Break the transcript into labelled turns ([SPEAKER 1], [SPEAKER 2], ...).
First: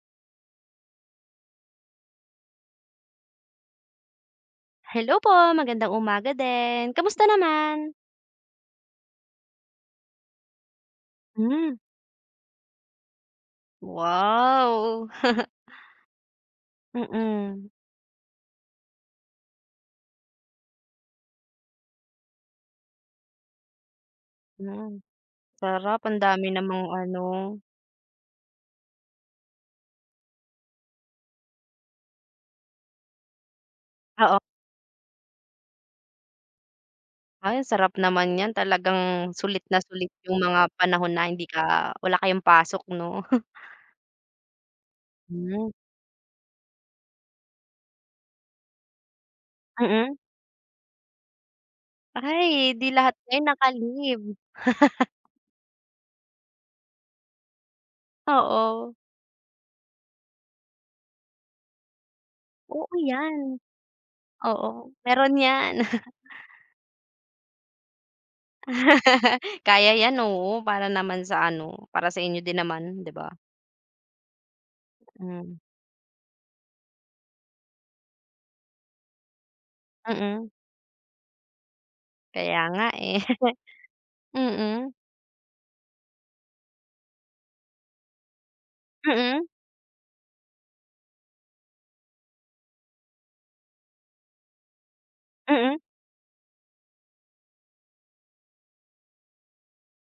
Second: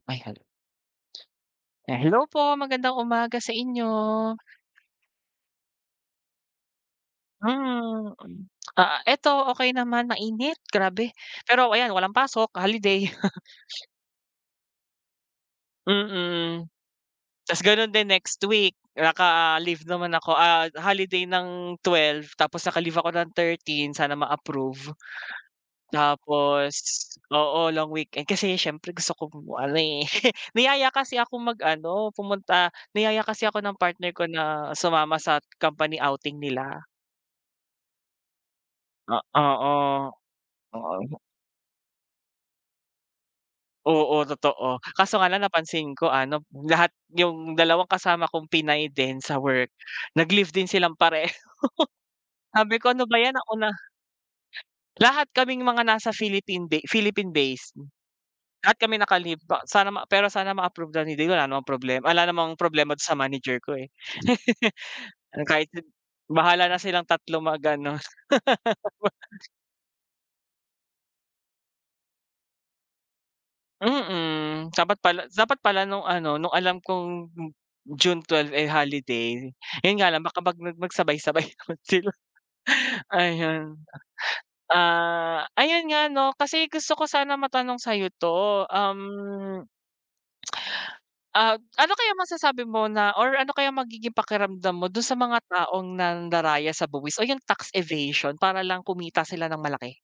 [SPEAKER 1] Ay, halo. Eh hello po, magandang umaga sa inyo.
[SPEAKER 2] Hello po, magandang umaga din. Kamusta naman?
[SPEAKER 1] Mm. Ah, eto okey naman, mainit, grabe. Pero
[SPEAKER 2] Mm.
[SPEAKER 1] ayan walang pasok, holiday.
[SPEAKER 2] Wow.
[SPEAKER 1] Mm. Tas
[SPEAKER 2] Mm.
[SPEAKER 1] ganon din next week, naka-leave naman ako, ah, holiday ng 12, tapos naka-leave ako ng 13, sana ma-approve.
[SPEAKER 2] Mm. Sarap, ang dami
[SPEAKER 1] Tapos
[SPEAKER 2] namang ano
[SPEAKER 1] oo, long weekend. Kasi siyempre gusto kong ano eh. Niyaya kasi akong mag-ano, pumunta, niyaya kasi ako ng partner ko
[SPEAKER 2] Oo.
[SPEAKER 1] na sumama sa company outing nila.
[SPEAKER 2] Ay sarap naman niyan.
[SPEAKER 1] A
[SPEAKER 2] Talagang sulit na sulit
[SPEAKER 1] oo,
[SPEAKER 2] yung mga panahon
[SPEAKER 1] oo.
[SPEAKER 2] na hindi ka wala kayong pasok, 'no?
[SPEAKER 1] Oo, totoo. Kaso nga lang
[SPEAKER 2] Mm.
[SPEAKER 1] napansin ko ano, lahat, yung dalawang kasama kong Pinay din sa work,
[SPEAKER 2] Mm.
[SPEAKER 1] nag-leave din silang pareho.
[SPEAKER 2] Ay, eh
[SPEAKER 1] Sabi
[SPEAKER 2] 'di
[SPEAKER 1] ko, "Ano
[SPEAKER 2] lahat
[SPEAKER 1] ba 'yan,
[SPEAKER 2] kayo
[SPEAKER 1] ako na"
[SPEAKER 2] naka-leave.
[SPEAKER 1] Lahat kaming mga nasa Philippine de Philippine-base. Lahat
[SPEAKER 2] Oo.
[SPEAKER 1] kami naka-leave pa sana ma pero sana ma-approve, ganoon din, wala namang problema wala namang
[SPEAKER 2] Oo
[SPEAKER 1] problema dun sa
[SPEAKER 2] 'yan.
[SPEAKER 1] manager ko eh.
[SPEAKER 2] Oo, meron
[SPEAKER 1] Kahit
[SPEAKER 2] 'yan.
[SPEAKER 1] na bahala na silang tatlo mag-ano. Wa
[SPEAKER 2] Kaya 'yan, oo. Para naman sa ano, para sa inyo din naman 'di ba?
[SPEAKER 1] Mm, dapat pala dapat
[SPEAKER 2] Mm.
[SPEAKER 1] pala nung ano nung alam kong June 12 eh, holiday. Yun nga lang baka
[SPEAKER 2] Mm.
[SPEAKER 1] mag mag mag sabay-sabay naman sila.
[SPEAKER 2] Kaya nga eh.
[SPEAKER 1] Ayun,
[SPEAKER 2] Mm.
[SPEAKER 1] ah, ayun nga ano, kasi gusto ko sana matanong sa'yo 'to,
[SPEAKER 2] Mm.
[SPEAKER 1] um Ah, ano kayang masasabi mo na or ano kaya magiging pakiramdam mo dun sa mga
[SPEAKER 2] Mm.
[SPEAKER 1] taong nandaraya sa buwis o yung tax evasion para lang kumita sila nang malaki?